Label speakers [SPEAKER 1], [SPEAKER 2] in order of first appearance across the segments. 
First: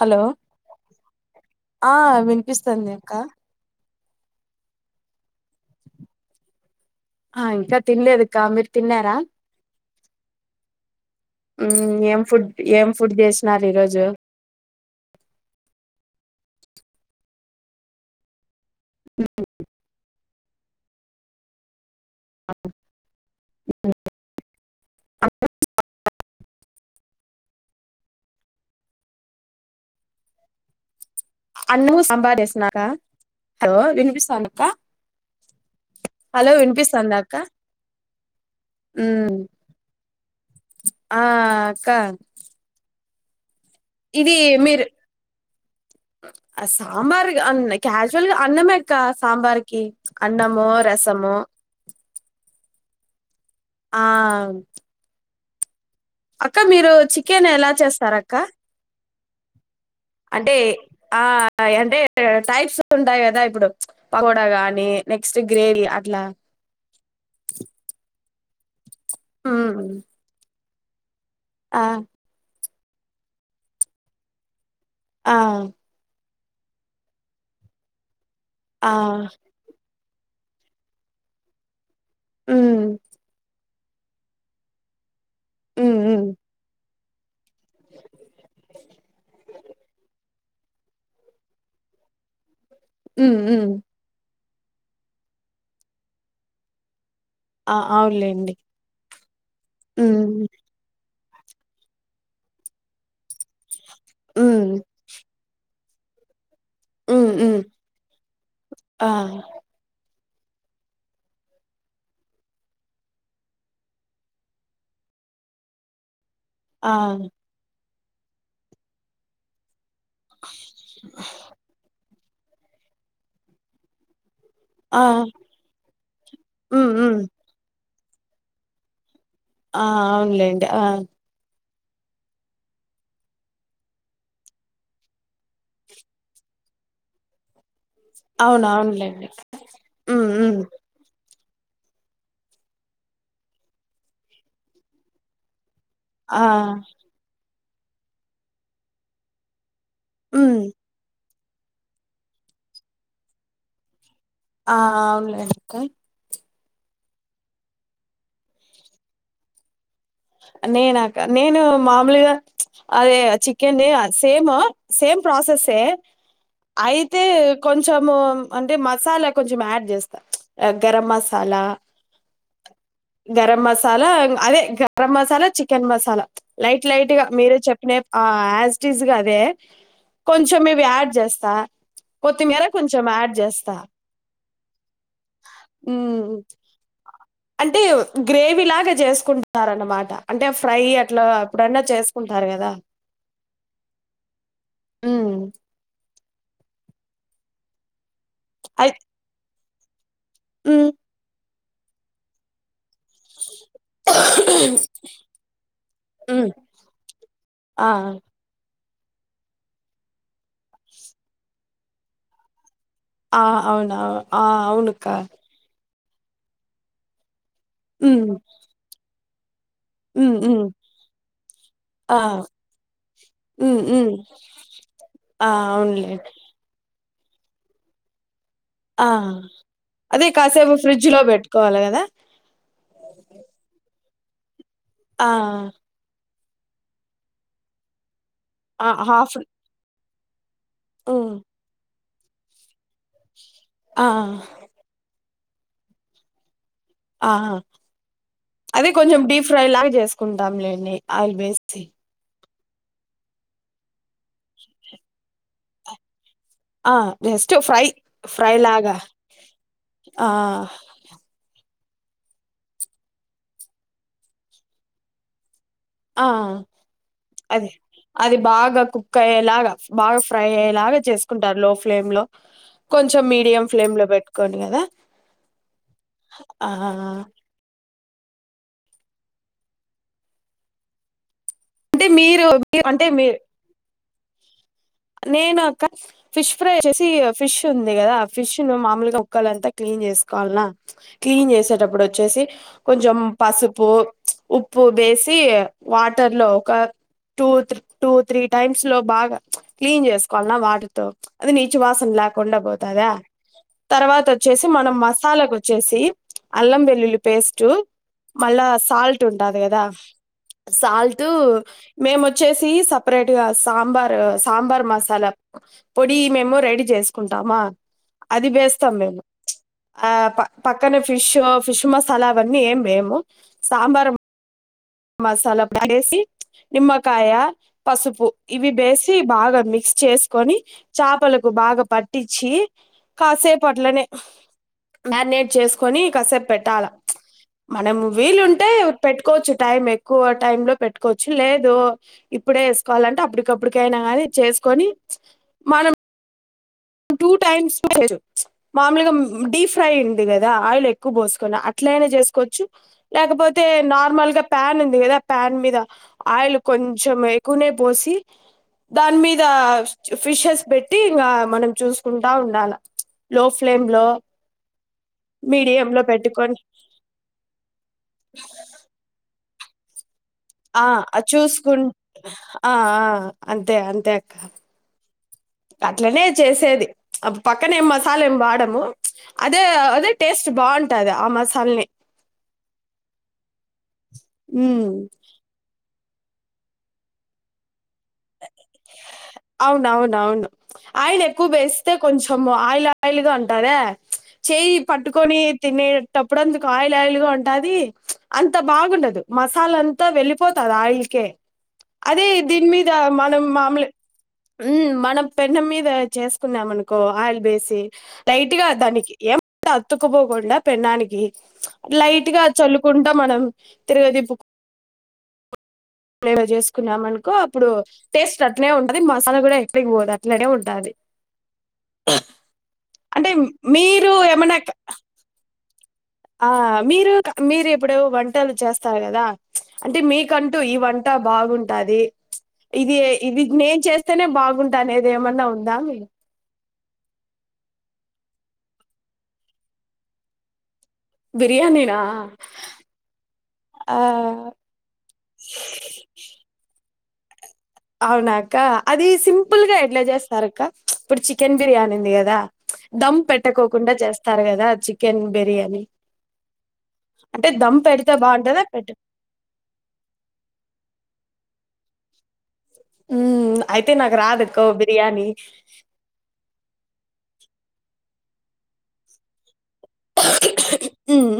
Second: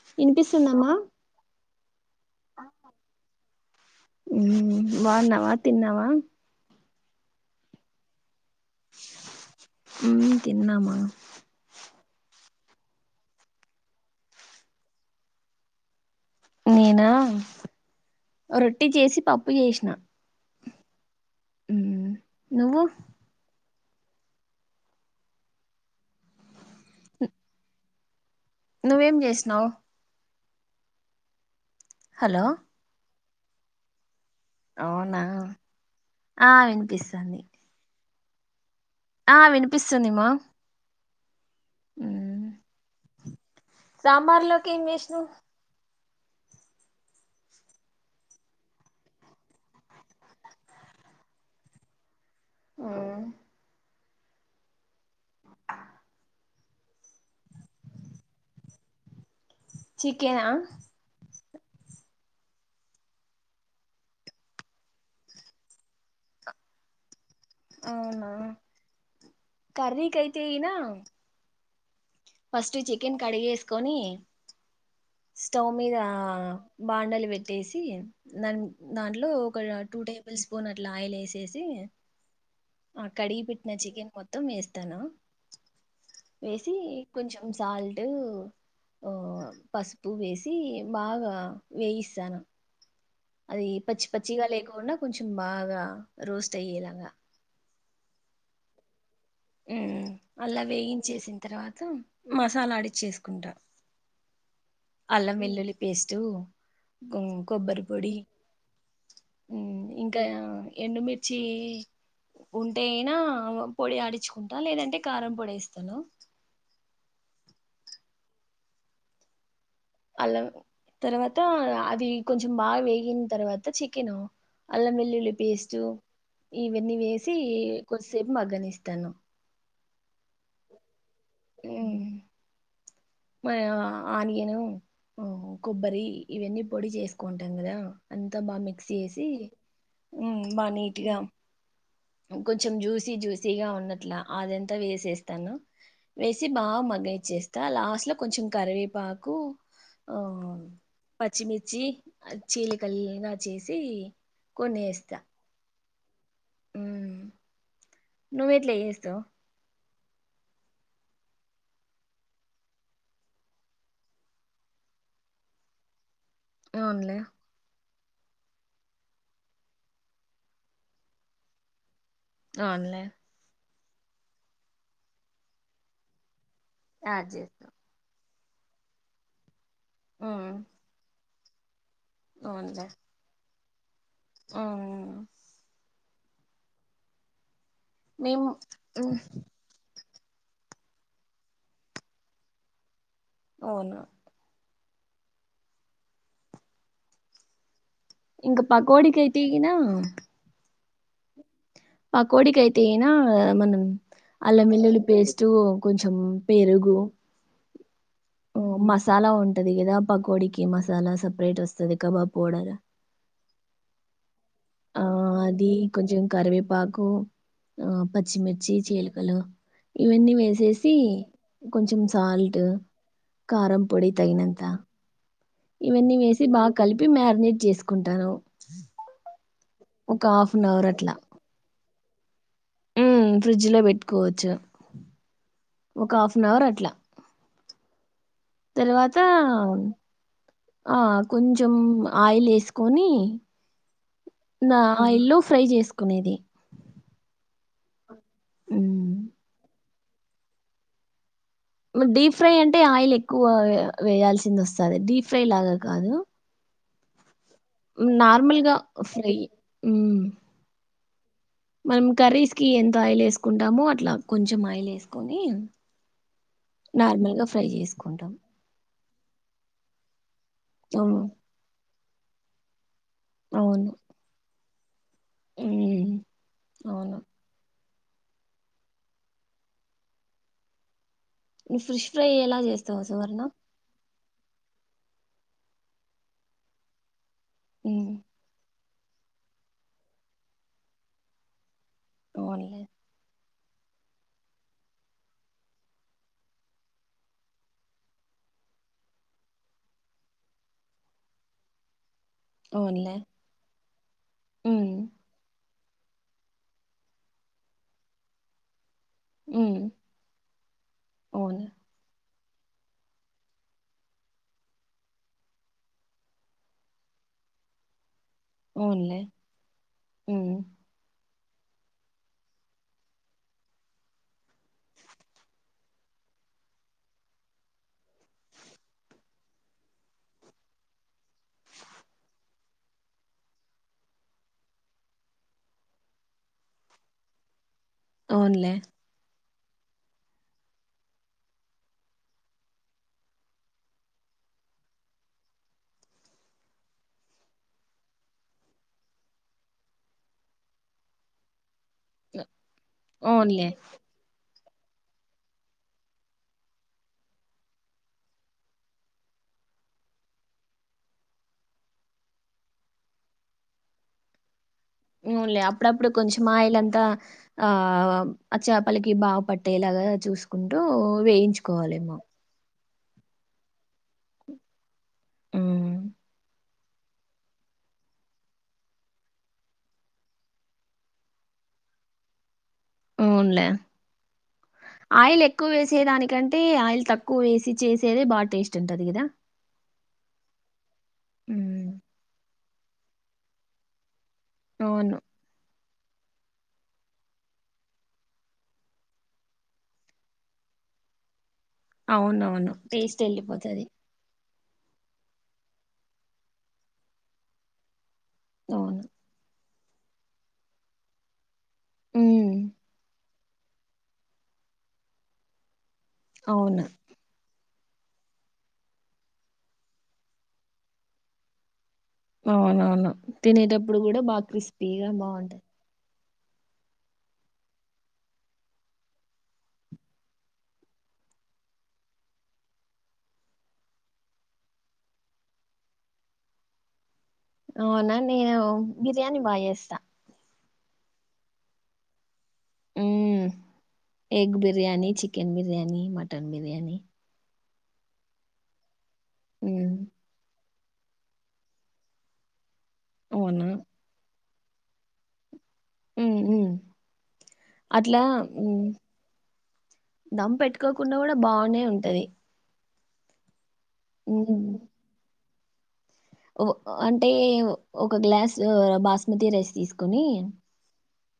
[SPEAKER 1] Hello
[SPEAKER 2] వినిపిస్తుందమ్మా
[SPEAKER 1] ఆ వినిపిస్తుంది ఇంకా
[SPEAKER 2] బాణావ తిన్నావా
[SPEAKER 1] ఆ ఇంకా తిన్నాలేదు కా మీర్ తిన్నారా
[SPEAKER 2] మ్మ్ తిన్నామా
[SPEAKER 1] మ్ ఏం ఫుడ్, ఏం ఫుడ్ చేసినారు ఈ రోజు?
[SPEAKER 2] నేనా రొట్టె చేసి పప్పు చేసిన ఉమ్ నువ్వు
[SPEAKER 1] [inaudible]
[SPEAKER 2] నువ్వేం జేసినవు?
[SPEAKER 1] అన్నము సాంబార్
[SPEAKER 2] హలో
[SPEAKER 1] జేస్నాక్క హలో ఇనిపిస్
[SPEAKER 2] అవునా ఆ
[SPEAKER 1] హలో వినిపిస్తాందా అక్క
[SPEAKER 2] వినిపిస్తుంది
[SPEAKER 1] మ్మ్
[SPEAKER 2] ఆ వినిపిస్తుంది మ్మా
[SPEAKER 1] ఆ అక్కా
[SPEAKER 2] సాంబార్ లోకి ఏం జేసినవ్?
[SPEAKER 1] ఆ సాంబార్ అన్న క్యాజువల్ గా అన్నమేక్క ఆ సాంబార్కి అన్నము, రసము
[SPEAKER 2] ఆ
[SPEAKER 1] ఆ అక్క మీరు చికెన్ ఎలా చేస్తారక్క?
[SPEAKER 2] చికెనా
[SPEAKER 1] అంటే ఆ టాయ్ అంటే టైప్స్ ఉంటాయి గదా ఇప్పుడు పకోడా గానీ నెక్స్ట్ గ్రేవీ అట్లా
[SPEAKER 2] అవునా
[SPEAKER 1] మ్మ్
[SPEAKER 2] కర్రీ కైతే ఈనా అ
[SPEAKER 1] ఆ
[SPEAKER 2] ఫస్ట్ చికెన్ కడిగేసుకొని
[SPEAKER 1] ఆ
[SPEAKER 2] స్టౌ మీద బాండలి పెట్టేసి దాన్ ముక్
[SPEAKER 1] ఆ
[SPEAKER 2] దాంట్లో ఒక టూ టేబు ఫుల్ స్పూన్ అట్లా ఆయిల్ వేసేసి
[SPEAKER 1] హ్మ్
[SPEAKER 2] ఆ కడిగి పెట్ న చికెన్ మొత్తం ఏస్తాను.
[SPEAKER 1] హ్మ్ హ్మ్
[SPEAKER 2] ఏసి కొంచెం సాల్ట్ పసుపు వేస్ బాగా వేయిస్తాను
[SPEAKER 1] హ్మ్ హ్మ్.
[SPEAKER 2] అది పచ్చి పచ్చిగా లే కుండా కొంచెం బాగా రోస్ట్ అయ్యేలాగా
[SPEAKER 1] ఆ అవునులేండి
[SPEAKER 2] మ్మ్
[SPEAKER 1] హ్మ్.
[SPEAKER 2] అలా వేగించేసింది తర్వాత మసాలా అడిచ్చేసుకుంటా
[SPEAKER 1] హ్మ్.
[SPEAKER 2] అల్లం, వెల్లుల్లి పేస్టు
[SPEAKER 1] హ్మ్. హ్మ్.
[SPEAKER 2] కొబ్బరి పొడి
[SPEAKER 1] ఆ!
[SPEAKER 2] ఇంకా ఎండుమిర్చి ఉంటే అయినా పొడి ఆడించుకుంటా లేదంటే కారం పొడి వేస్తాను
[SPEAKER 1] ఆ
[SPEAKER 2] అల్లం తర్వాత అలా ఆది కొంచెం బా వేగిన తర్వాత చికెను అల్లం,
[SPEAKER 1] ఆ!
[SPEAKER 2] వెల్లుల్లి పేస్టు
[SPEAKER 1] హ్మ్.
[SPEAKER 2] ఇవన్నీ
[SPEAKER 1] హ్మ్.
[SPEAKER 2] వేసి కొసేపు మగ్గనిస్తాను
[SPEAKER 1] ఆ అవునులేండి ఆ
[SPEAKER 2] మ్మ్ మ ఆనియను, కొబ్బరి ఇవన్నీ పొడి చేసుకుంటాం కదా అంతా బాగా మిక్సీ చేసి
[SPEAKER 1] అవునవునులేండి. హ్మ్. హ్మ్.
[SPEAKER 2] బాగా నీట్గా కొంచెం జ్యూసీ జ్యూసీగా ఉన్నట్లా అదంతా వేసేస్తాను
[SPEAKER 1] ఆ!
[SPEAKER 2] వేసి బాగా మగ్గనిచ్చేస్ త లాస్ట్ కొంచం కరివేపాకు ఆ
[SPEAKER 1] మ్మ్
[SPEAKER 2] పచ్చిమిర్చి చీలికల్గా చేసి
[SPEAKER 1] ఆఆ అవులే [unintelligible]
[SPEAKER 2] నువ్ ఎట్ల చేస్తావ్
[SPEAKER 1] నేనాక నేను మామూలుగా అదే చికెన్ సేమ్ సేమ్ ప్రాసెసే
[SPEAKER 2] అవునులే
[SPEAKER 1] అయితే కొం చెము అంటే మసాలా కొంచం యాడ్ చేస్తా గరం మసాలా
[SPEAKER 2] అవున్లే
[SPEAKER 1] అలా అదే ఇంకా garam masala, chicken masala light light గా
[SPEAKER 2] యాడ్
[SPEAKER 1] మీరే
[SPEAKER 2] చేస్తాం
[SPEAKER 1] చెప్పిన ఆ ఆస్టీస్గా అదే కొంచమే వ్యాడ్ జస్ త్సా కొత్తిమీర కొంచెం యాడ్ చేస్ త్త
[SPEAKER 2] ఆ ఆ
[SPEAKER 1] ఉమ్ అంటే
[SPEAKER 2] మేము
[SPEAKER 1] గ్రేవి లాగా
[SPEAKER 2] ఉమ్,
[SPEAKER 1] చేసుకుంట్ మాట అంటే ఫ్రై అట్లా ఎప్పుడన్నా చేసుకుంటారు గదా
[SPEAKER 2] అవునా
[SPEAKER 1] ఉమ్
[SPEAKER 2] ఇంక
[SPEAKER 1] అయి
[SPEAKER 2] పకోడికైతె ఇనా
[SPEAKER 1] ఉమ్
[SPEAKER 2] పకోడికైత్ తేనా మనం అల్లమేల్లులి పేస్టు, కొంచెం పెరుగు
[SPEAKER 1] ఆఆ
[SPEAKER 2] ఓ, మసాలా ఉంటది గదా పకోడికి మసాలా సపరేట్ వస్తది, కబాబ్ పౌడర్
[SPEAKER 1] అ అవునావ్ ఆ
[SPEAKER 2] ఆ
[SPEAKER 1] అవునుక్క
[SPEAKER 2] అది కొంచెం కరివేపాకు ఆ
[SPEAKER 1] ఉమ్
[SPEAKER 2] పచ్చిమిర్చి చీలిక్ హలో ఇవన్నీ
[SPEAKER 1] ఉమ్ ఉమ్
[SPEAKER 2] వేసేసి కొంచెం
[SPEAKER 1] ఆ
[SPEAKER 2] సాల్ట్,
[SPEAKER 1] ఉమ్
[SPEAKER 2] కారం పొడి
[SPEAKER 1] ఉమ్
[SPEAKER 2] తగినంత.
[SPEAKER 1] ఆ
[SPEAKER 2] ఇవన్నీ
[SPEAKER 1] అవునులే
[SPEAKER 2] వేసి బాకలిప్ ప్పి మ్యారినేట్ జేసుకుంటాను.
[SPEAKER 1] ఆ అదే
[SPEAKER 2] అన్
[SPEAKER 1] కాసేపు
[SPEAKER 2] అవర్
[SPEAKER 1] ఫ్రిడ్జ్
[SPEAKER 2] అట్లా
[SPEAKER 1] లో పెట్టుకోవాలె గదా?
[SPEAKER 2] ఉమ్ ఫ్రిడ్జ్ లో పెట్ కోవచ్చు
[SPEAKER 1] ఆ ఆ
[SPEAKER 2] ఫనవర్ అట్లా
[SPEAKER 1] ఆ
[SPEAKER 2] తర్వాతా
[SPEAKER 1] హాఫ్
[SPEAKER 2] ఆ
[SPEAKER 1] ఉమ్
[SPEAKER 2] కొంచం ఆయిల్ ఏసు కొని
[SPEAKER 1] ఆ
[SPEAKER 2] ఇంగ ఆయిల్లో ఫ్రై చేసుకునేది
[SPEAKER 1] ఆ అదే
[SPEAKER 2] ఉమ్
[SPEAKER 1] కొంచెం డీప్ ఫ్రై లాగా చేస్తా తీకుంటాం లేండి ఆయిల్ బేస్
[SPEAKER 2] మ డీప్ ఫ్రై అంటే ఆయిల్ ఎక్కువ వేయాల్సి వస్తుంది డీప్ ఫ్రై లాగా కాదు
[SPEAKER 1] ఆ అ ఫ్రై
[SPEAKER 2] నార్మల్గా
[SPEAKER 1] ఫ్రైలాగా
[SPEAKER 2] ఫ్రై మ్మ్.
[SPEAKER 1] ఆ
[SPEAKER 2] మనం కర్రీస్ కి ఎంత ఆయిల్ వేసుకుంటామో అట్లా కొంచెం ఆయిల్ వేసుకొని
[SPEAKER 1] ఆ
[SPEAKER 2] నార్మల్ గా ఫ్రై
[SPEAKER 1] అదే
[SPEAKER 2] చేసుకుంటాం
[SPEAKER 1] అది బాగా కు కుక్ అయ్యేలాగా బాగా ఫ్రై అయ్యేలాగా
[SPEAKER 2] అవును
[SPEAKER 1] చేసుకుంటారు లో ఫ్లేమ్ లో కొంచెం మీడియం
[SPEAKER 2] అవును
[SPEAKER 1] ఫ్లేమ్ లో పెట్టుకోండి కదా
[SPEAKER 2] మ్మ్. అవును
[SPEAKER 1] ఆహ
[SPEAKER 2] నువ్వు
[SPEAKER 1] అంటే
[SPEAKER 2] ఫ్రిష్ ఫ్రై
[SPEAKER 1] మీరు
[SPEAKER 2] ఎలా
[SPEAKER 1] మీరు-
[SPEAKER 2] చేస్తావు
[SPEAKER 1] అంటే మీ
[SPEAKER 2] సువర్ణ
[SPEAKER 1] నేను అక్క ఫిష్ ఫ్రై వచ్చేసి ఫిష్ ఉంది
[SPEAKER 2] మ్మ్.
[SPEAKER 1] కదా ఫిష్ ను మామూలుగా ఒక్కలంతా క్లీన్ చేసుకోవాల్నా క్లీన్ చేసే అప్పుడు వచ్చేసి
[SPEAKER 2] అవునులే
[SPEAKER 1] కొంచెం పసుపు ప్చ్ ఉప్పు వేసి వాటర్ లో ఒక టూ త టూ త్రీ టైమ్స్ లో బాగా క్లీన్ చేసుకోవాలిన్నా వాటర్తో అది నీచు వాసన లేక్ కుండా పోతాదా
[SPEAKER 2] అవునులే
[SPEAKER 1] తర్వాత వచ్చేసి
[SPEAKER 2] మ్మ్.
[SPEAKER 1] మనం మసాలాకు వ వచ్చేసి అల్లం వెల్లుల్లి పేస్ట్ మళ్ళా సాల్ట్ ఉంటది
[SPEAKER 2] మ్మ్.
[SPEAKER 1] కదా సాల్ట్
[SPEAKER 2] అవును
[SPEAKER 1] మేమూ వచ్చేసి సపరేట్ గా సాంబార్ సాంబార్ మసాలా పొడి మేము రెడీ చేసుకుంటామా అది వేస్తాం
[SPEAKER 2] అవునులే
[SPEAKER 1] మేము ప్చ్ ఆ
[SPEAKER 2] మ్మ్.
[SPEAKER 1] పక్కన ఫిష్ ఫిష్ మసాలా అవన్నీ ఏం వేయము సాంబార్ మసాలా వేసి నిమ్మకాయ పసుపు ఇవి వేసి బాగా మిక్స్ చేసుకొని చేపలకు బాగా పట్టించి కాసేపట్లనే మ్యారినేట్ చేసుకొని కాసేపు పెట్టాల మనం వీలుంటే
[SPEAKER 2] అవునులే
[SPEAKER 1] పెట్టుకోవచ్చు టైం ఎక్కువ టైమ్ లో పెట్టుకోవచ్చు లేదు ఇప్పుడే వేసుకోవాలంటే అప్పటికప్పుటికైనా కానీ చేసుకొని ప్చ్ మనం టూ టైమ్స్ వేరు ప్చ్ మామూలుగా డీప్ ఫ్రై అయింది కదా ఆయిల్ ఎక్కువ పోసుకొని అట్లనే చేసుకోవచ్చు లేకపోతే
[SPEAKER 2] అవునులే
[SPEAKER 1] నార్మల్ గా ప్యాన్ ఉంది కదా ఆ ప్యాన్ మీద ఆయిల్ కొంచెం ఎక్కువనే పోసి దాని మీద ఫిషెస్ పెట్టి ఇంకా మనం చూసుకుంటా ఉండాల లో ఫ్లేమ్ లో
[SPEAKER 2] ఉనులే
[SPEAKER 1] మీడియం లో
[SPEAKER 2] అప్పుడప్పుడు కొంచెం
[SPEAKER 1] పెట్టుకొని
[SPEAKER 2] ఆయిల్ అంత ఆ చాపలకి బాగా పట్టు ట్టే లాగా
[SPEAKER 1] ఆ చూసుకుంట ఆ ఆ అంతే అంతే అక్క
[SPEAKER 2] ఉమ్
[SPEAKER 1] అట్లనే చేసేది అ పక్కనే ఏం మసాలా ఏమి వాడము అదే అదే టేస్ట్ బాగుంటది ఆ మసాలానే
[SPEAKER 2] అవునులే ఆయిల్ ఎక్కువ వేసి వేసే దానికంటే ఆయిల్ తక్కువ వేసి చేసి
[SPEAKER 1] అవునవున అవును ఆయన ఎక్కువ
[SPEAKER 2] ఉమ్
[SPEAKER 1] వేస్తే కొంచెము ఆ ఆయిల్ ఆయిల్ గా ఉంటాదా చేయి
[SPEAKER 2] అవును
[SPEAKER 1] పట్టుకొని తినే ఆప్పుడుందుకు ఆయిల్ ఆయిల్ గా ఉంటది అంత బాగుండదు మసాలా అంతా వెళ్లిపోతాది ఆయిల్కే అదే
[SPEAKER 2] అవునవును టేస్టెల్లిపోతది
[SPEAKER 1] ఊ మనం పెన్నం మీద చేస్కుకున్నామనుకో ఆయిల్ బేసి లైటగా
[SPEAKER 2] అవును
[SPEAKER 1] దానికి ఎం అత్తుకుపోకుండా పెన్నానికి లైట గా
[SPEAKER 2] ఉమ్
[SPEAKER 1] చల్లుకుంటం మనం తిరగతిబుక్ లేవ
[SPEAKER 2] అవును
[SPEAKER 1] జేస్కున్నామనుకో ఇప్పుడు టేస్ట్ అట్నే ఉంటది మసాలా గూడా ఎక్కడికి బోదు అట్లనే ఉంటాది
[SPEAKER 2] అవునవును తినేడప్పుడు గూడా బాగ్
[SPEAKER 1] ఏమన్నా
[SPEAKER 2] క్రిస్పీగా బావుంటది
[SPEAKER 1] ఆ మీరు క మీరు ఇప్పుడు వంటలు చేస్తారు కదా అంటే మీకంటూ ఈ వంట బాగుంటాది ఇది ఇది నేన్చేస్తేనే బాగుంటనేది ఏమన్నా ఉందా మీ
[SPEAKER 2] అవునా నేను బిర్యానీ బా జేస్తా
[SPEAKER 1] బిర్యానీనా
[SPEAKER 2] ఊం
[SPEAKER 1] ఆ
[SPEAKER 2] egg biryani chicken biryani mutton biryani
[SPEAKER 1] అవునాక్క అదీస్ సింపుల్గా
[SPEAKER 2] ఉమ్
[SPEAKER 1] ఎట్ల జేస్తారక్క ఇప్పుడు చికెన్ బిర్యానుంది గదా దమ్
[SPEAKER 2] అవునా
[SPEAKER 1] పెట్టకోకుండా చేస్తారు గద దా చికెన్ బిర్యానీ
[SPEAKER 2] ఊం ఊం
[SPEAKER 1] అంటే దమ్ పెడితే
[SPEAKER 2] అట్లా
[SPEAKER 1] బాగుంటదా
[SPEAKER 2] ఉం
[SPEAKER 1] పె
[SPEAKER 2] దమ్ పెట్టుకోకుండా కూడా బానే ఉంటది
[SPEAKER 1] ఊ అయితె నాక రాదుక్కో బిర్యానీ
[SPEAKER 2] ఓ అంటే ఒక గ్లాస బాస్మతి రైస్ తీస్కునీ
[SPEAKER 1] మ్మ్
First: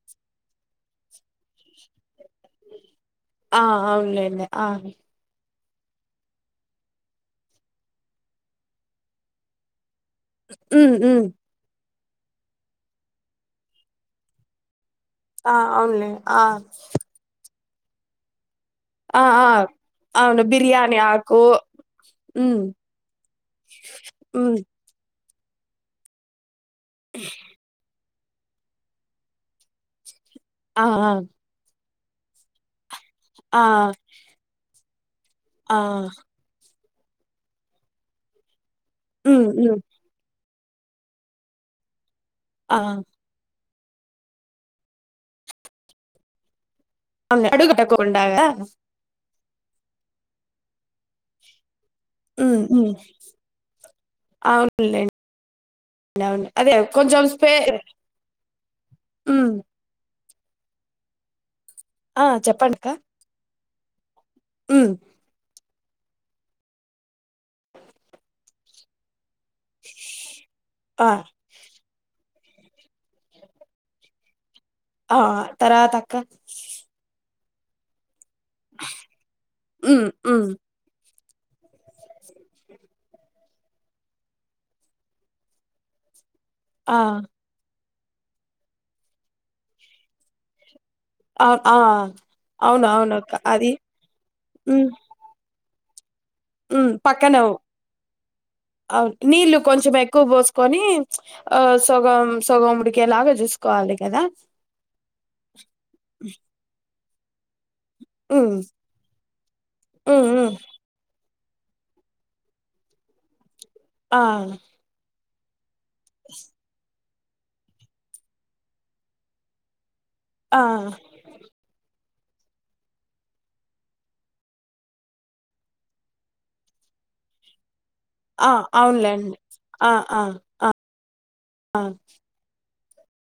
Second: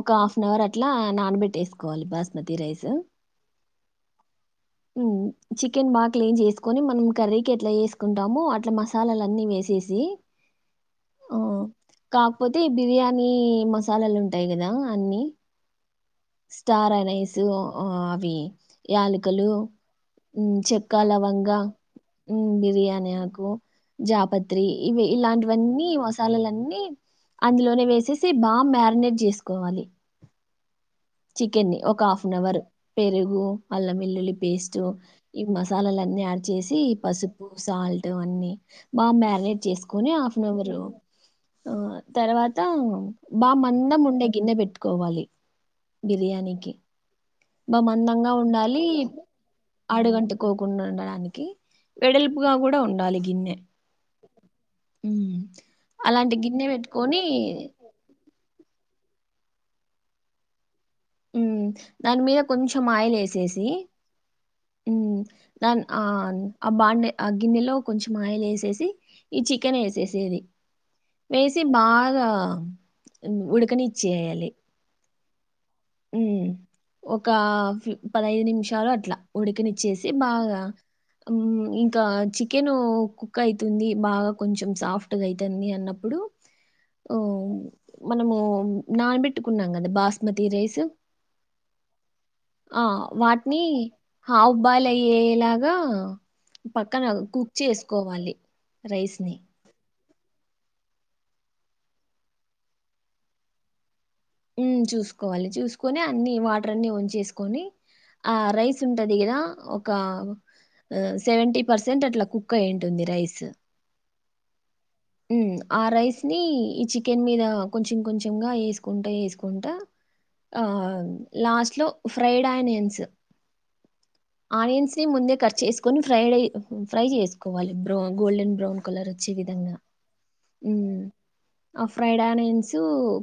[SPEAKER 2] ఒకా నవరట్లా నానబెట్టేస్కోవాలి బాస్మతి రైస
[SPEAKER 1] ఆ అవున్లెండి ఆ
[SPEAKER 2] చికెన్ బా క్లీన్ జేస్కొని మనం కర్రీకి ఎట్ల యేస్కుంటామో అట్ల మసాలాలన్ని వేసేసి
[SPEAKER 1] ఉమ్మ్ ఉమ్మ్
[SPEAKER 2] కాక్పోతే బిర్యానీ మసాలలుం ది గదా
[SPEAKER 1] ఆ అవున్లే
[SPEAKER 2] స్టార అనేసి ఓ ఆ అవి
[SPEAKER 1] ఆ!
[SPEAKER 2] యాలకలు
[SPEAKER 1] ఆ! అవును. బిర్యానీ
[SPEAKER 2] చెక్క
[SPEAKER 1] ఆకు.
[SPEAKER 2] లవంగా
[SPEAKER 1] హ్మ్.
[SPEAKER 2] బిర్యానీ ఆకు
[SPEAKER 1] హ్మ్.
[SPEAKER 2] జాపత్రి ఇవి ఇలాంటి ఇవన్నీ మసాలాలన్నీ అందులోనే వేసి బామారినేట్ చేసుకోవాలి
[SPEAKER 1] ఆ! ఆ!
[SPEAKER 2] చికెన్ని ఓ ఒక హాఫనవర్ పెరుగు
[SPEAKER 1] ఆ!
[SPEAKER 2] అల్లంవెల్లులి పేస్టు ఈ
[SPEAKER 1] ఆ!
[SPEAKER 2] మసాలాలన్నీ యాడ్ చేసి పసుపు సాల్ట్ అన్నీ బాగా
[SPEAKER 1] హ్మ్.
[SPEAKER 2] మ్యారినేట్
[SPEAKER 1] హ్మ్.
[SPEAKER 2] చేసుకుని ఆఫ్ అవరు ఆ తర్వాత
[SPEAKER 1] ఆ!
[SPEAKER 2] బామ్ అన్నంమొండే గిన్నె పెట్టుకోవాలి బిర్యానీకి
[SPEAKER 1] అ అడుగంటకుండగదా
[SPEAKER 2] ఆడుగంటుకోకుండా ఉండడానికి వెడల్పుగా
[SPEAKER 1] హ్మ్.
[SPEAKER 2] కూడా
[SPEAKER 1] హ్మ్.
[SPEAKER 2] ఉండాలి గిన్నె
[SPEAKER 1] అవునులెండి.
[SPEAKER 2] ఉమ్ అలాంటి
[SPEAKER 1] అవును.
[SPEAKER 2] గిన్నె
[SPEAKER 1] అదే
[SPEAKER 2] పెట్టుకొని
[SPEAKER 1] ఉమ్
[SPEAKER 2] ఉమ్ దాని
[SPEAKER 1] ఆ!
[SPEAKER 2] మీద కొంచెం ఆయిల్ వేసేసి
[SPEAKER 1] ఉమ్
[SPEAKER 2] దాన్ ఆ ఆ బాండీ ఆ గిన్నెలో కొంచెం ఆయిలు ఏసేసి ఈ చికెన్ వేసేసేది
[SPEAKER 1] ఆ!
[SPEAKER 2] వేసి బాగా ఆ ఉడకనిచ్చి ఎయ్యాలి
[SPEAKER 1] ఆ తర్వాత అక్కా
[SPEAKER 2] కాఫీ పదహైదు నిమిషాలు అట్లా
[SPEAKER 1] హ్మ్.
[SPEAKER 2] ఉడకనిచ్చేసి
[SPEAKER 1] హ్మ్.
[SPEAKER 2] బాగా ఉమ్ ఇంకా చికెన్ కుక్ అయితుంది బాగా కొంచెం సాఫ్ట్గా అయితుంది అన్నప్పుడు
[SPEAKER 1] ఆ!
[SPEAKER 2] ఓ మనము నానబెట్టుకున్నాం కదా బాస్మతి రైస్ [inaudible]
[SPEAKER 1] ఆ! ఆ!
[SPEAKER 2] ఆ
[SPEAKER 1] అవునవునక్క.
[SPEAKER 2] వాటిని
[SPEAKER 1] అది హ్మ్.
[SPEAKER 2] హాఫుబాయిలు అయ్యేలాగా పక్కన కుక్ చేసుకోవాలి రైస్ ని
[SPEAKER 1] క్కు పోసుకొని ఆ సగం సగముడికె లాగా చూసుకోవాలి కదా
[SPEAKER 2] మ్మ్ చూసుకోవాలి చూసుకుని అన్ని వాటర్ అన్ని ఉంచ చేసుకొని ఆ
[SPEAKER 1] ఉమ్
[SPEAKER 2] రైస్ ఉంటది కదా ఒక
[SPEAKER 1] ఉమ్ ఉమ్
[SPEAKER 2] ఆ సెవెంటీ పర్సెంట్ అట్లా కుక్ అయ ఉంటుంది రైస్
[SPEAKER 1] ఆ
[SPEAKER 2] ఉ ఆ రైస్ ని ఈ చె కెన్ మీద కొంచెం కొంచెంగా వేసుకుంట వేసుకుంటా ఆ లాస్ట్ లో ఫ్రైడ్ ఆనియన్స్ ఆనియన్స్ ని ముందే కట్ చేసుకొని ఫ్రైడ్ ఫ్రై చేసుకోవాలి బ్రౌన్
[SPEAKER 1] ఆ
[SPEAKER 2] గోల్డెన్ బ్రౌన్ కలర్ వచ్చే
[SPEAKER 1] అవునులేండి
[SPEAKER 2] విధంగా
[SPEAKER 1] ఆ ఆ
[SPEAKER 2] ఆ ఫ్రైడాని సు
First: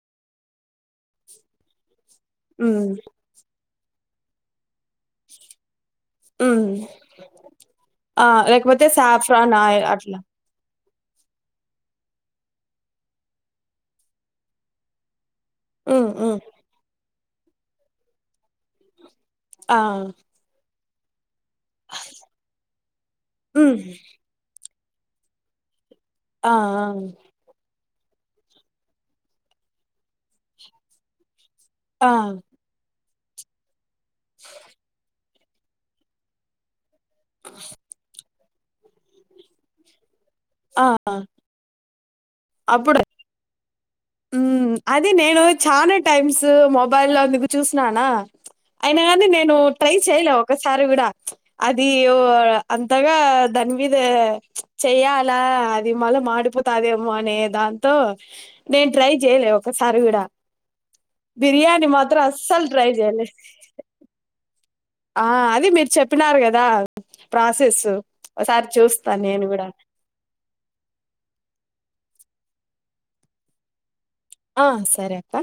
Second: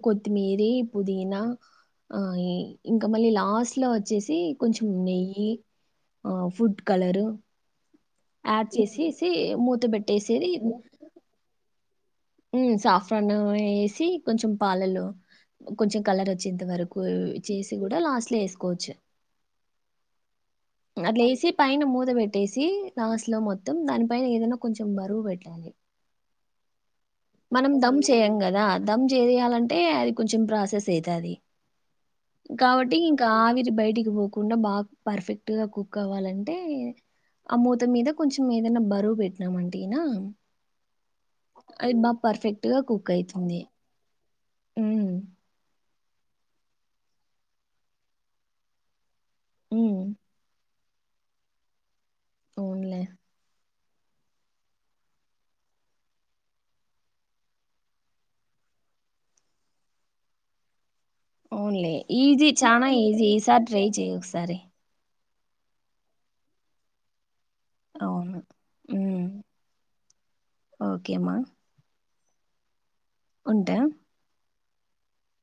[SPEAKER 2] కొత్తిమీర పుదీనా ఆ
[SPEAKER 1] ఉమ్
[SPEAKER 2] ఇంకా మళ్ళీ లాస్ట్ ఇట్లా వచ్చేసి కొంచెం నెయ్యి ఆ
[SPEAKER 1] ఉమ్
[SPEAKER 2] ఫుడ్ కలరు
[SPEAKER 1] ఆ
[SPEAKER 2] యాడ్
[SPEAKER 1] లేకపోతే
[SPEAKER 2] చేససి
[SPEAKER 1] సాఫ్రాన్
[SPEAKER 2] మూత
[SPEAKER 1] ఆయిల్ అట్లా
[SPEAKER 2] పెట్టేసేది సాఫ్రాను వేసి కొంచెం పాలలు కొంచెం
[SPEAKER 1] ఉమ్
[SPEAKER 2] కలర్
[SPEAKER 1] ఉమ్
[SPEAKER 2] వచ్చేంత వరకు చేసి కూడా లాస్ట్ లో వేసుకోవచ్చు
[SPEAKER 1] ఆ
[SPEAKER 2] అట్లేసి పైన మూత పెట్టేసి లాస్ట్ లో మొత్తం
[SPEAKER 1] ఉమ్
[SPEAKER 2] దాని పైన ఏదైనా కొంచెం బరువు పెట్టాలి
[SPEAKER 1] ఆ
[SPEAKER 2] మనం దమ్ చేయం కదా అర్ధం చేయాలంటే అది కొంచెం ప్రాసెస్ అవుతుది
[SPEAKER 1] ఆ
[SPEAKER 2] కావటి ఆవిరి భయటిక్ పోకుండా బా పర్ఫెక్ట్ ఎక్టుగా కుక్ అవ్వాలంటే ఆమూత మీద కొంచెం ఏదైనా బరువు పెట్నామ అంటేనా
[SPEAKER 1] అఆ
[SPEAKER 2] అది మా పర్ఫెక్ట్ గ కుక్ అయితుంది
[SPEAKER 1] ఉ అది
[SPEAKER 2] హ్మ్.
[SPEAKER 1] నేను చానట్ టైమ్స్ మొబైల్దకు చూసిననా అయిన అని నేను ట్రై
[SPEAKER 2] హ్మ్.
[SPEAKER 1] చేయలే ఒకస చారి కూడ అది యో
[SPEAKER 2] అవునులే.
[SPEAKER 1] అంతగా దాన్ని ఇదె చెయ్యాలా అది మళ్ళి మాడిపోతదేమో అనే దాంతో నేను ట్రై చేయలే ఒకసారి కూడ
[SPEAKER 2] ఓన్లీ ఈజీ చనా
[SPEAKER 1] జేయలే.
[SPEAKER 2] ఈజీ ఈసారి ట్రై చెయ్ ఒకసారి
[SPEAKER 1] ఆ అది మీరు చెప్పినారు కదా ప్రాసెస్స్
[SPEAKER 2] అవును.
[SPEAKER 1] ఓసారి చూస్తా నేను కూడా
[SPEAKER 2] ఓకేమా ఉంటా
[SPEAKER 1] ఆ సరే అక్క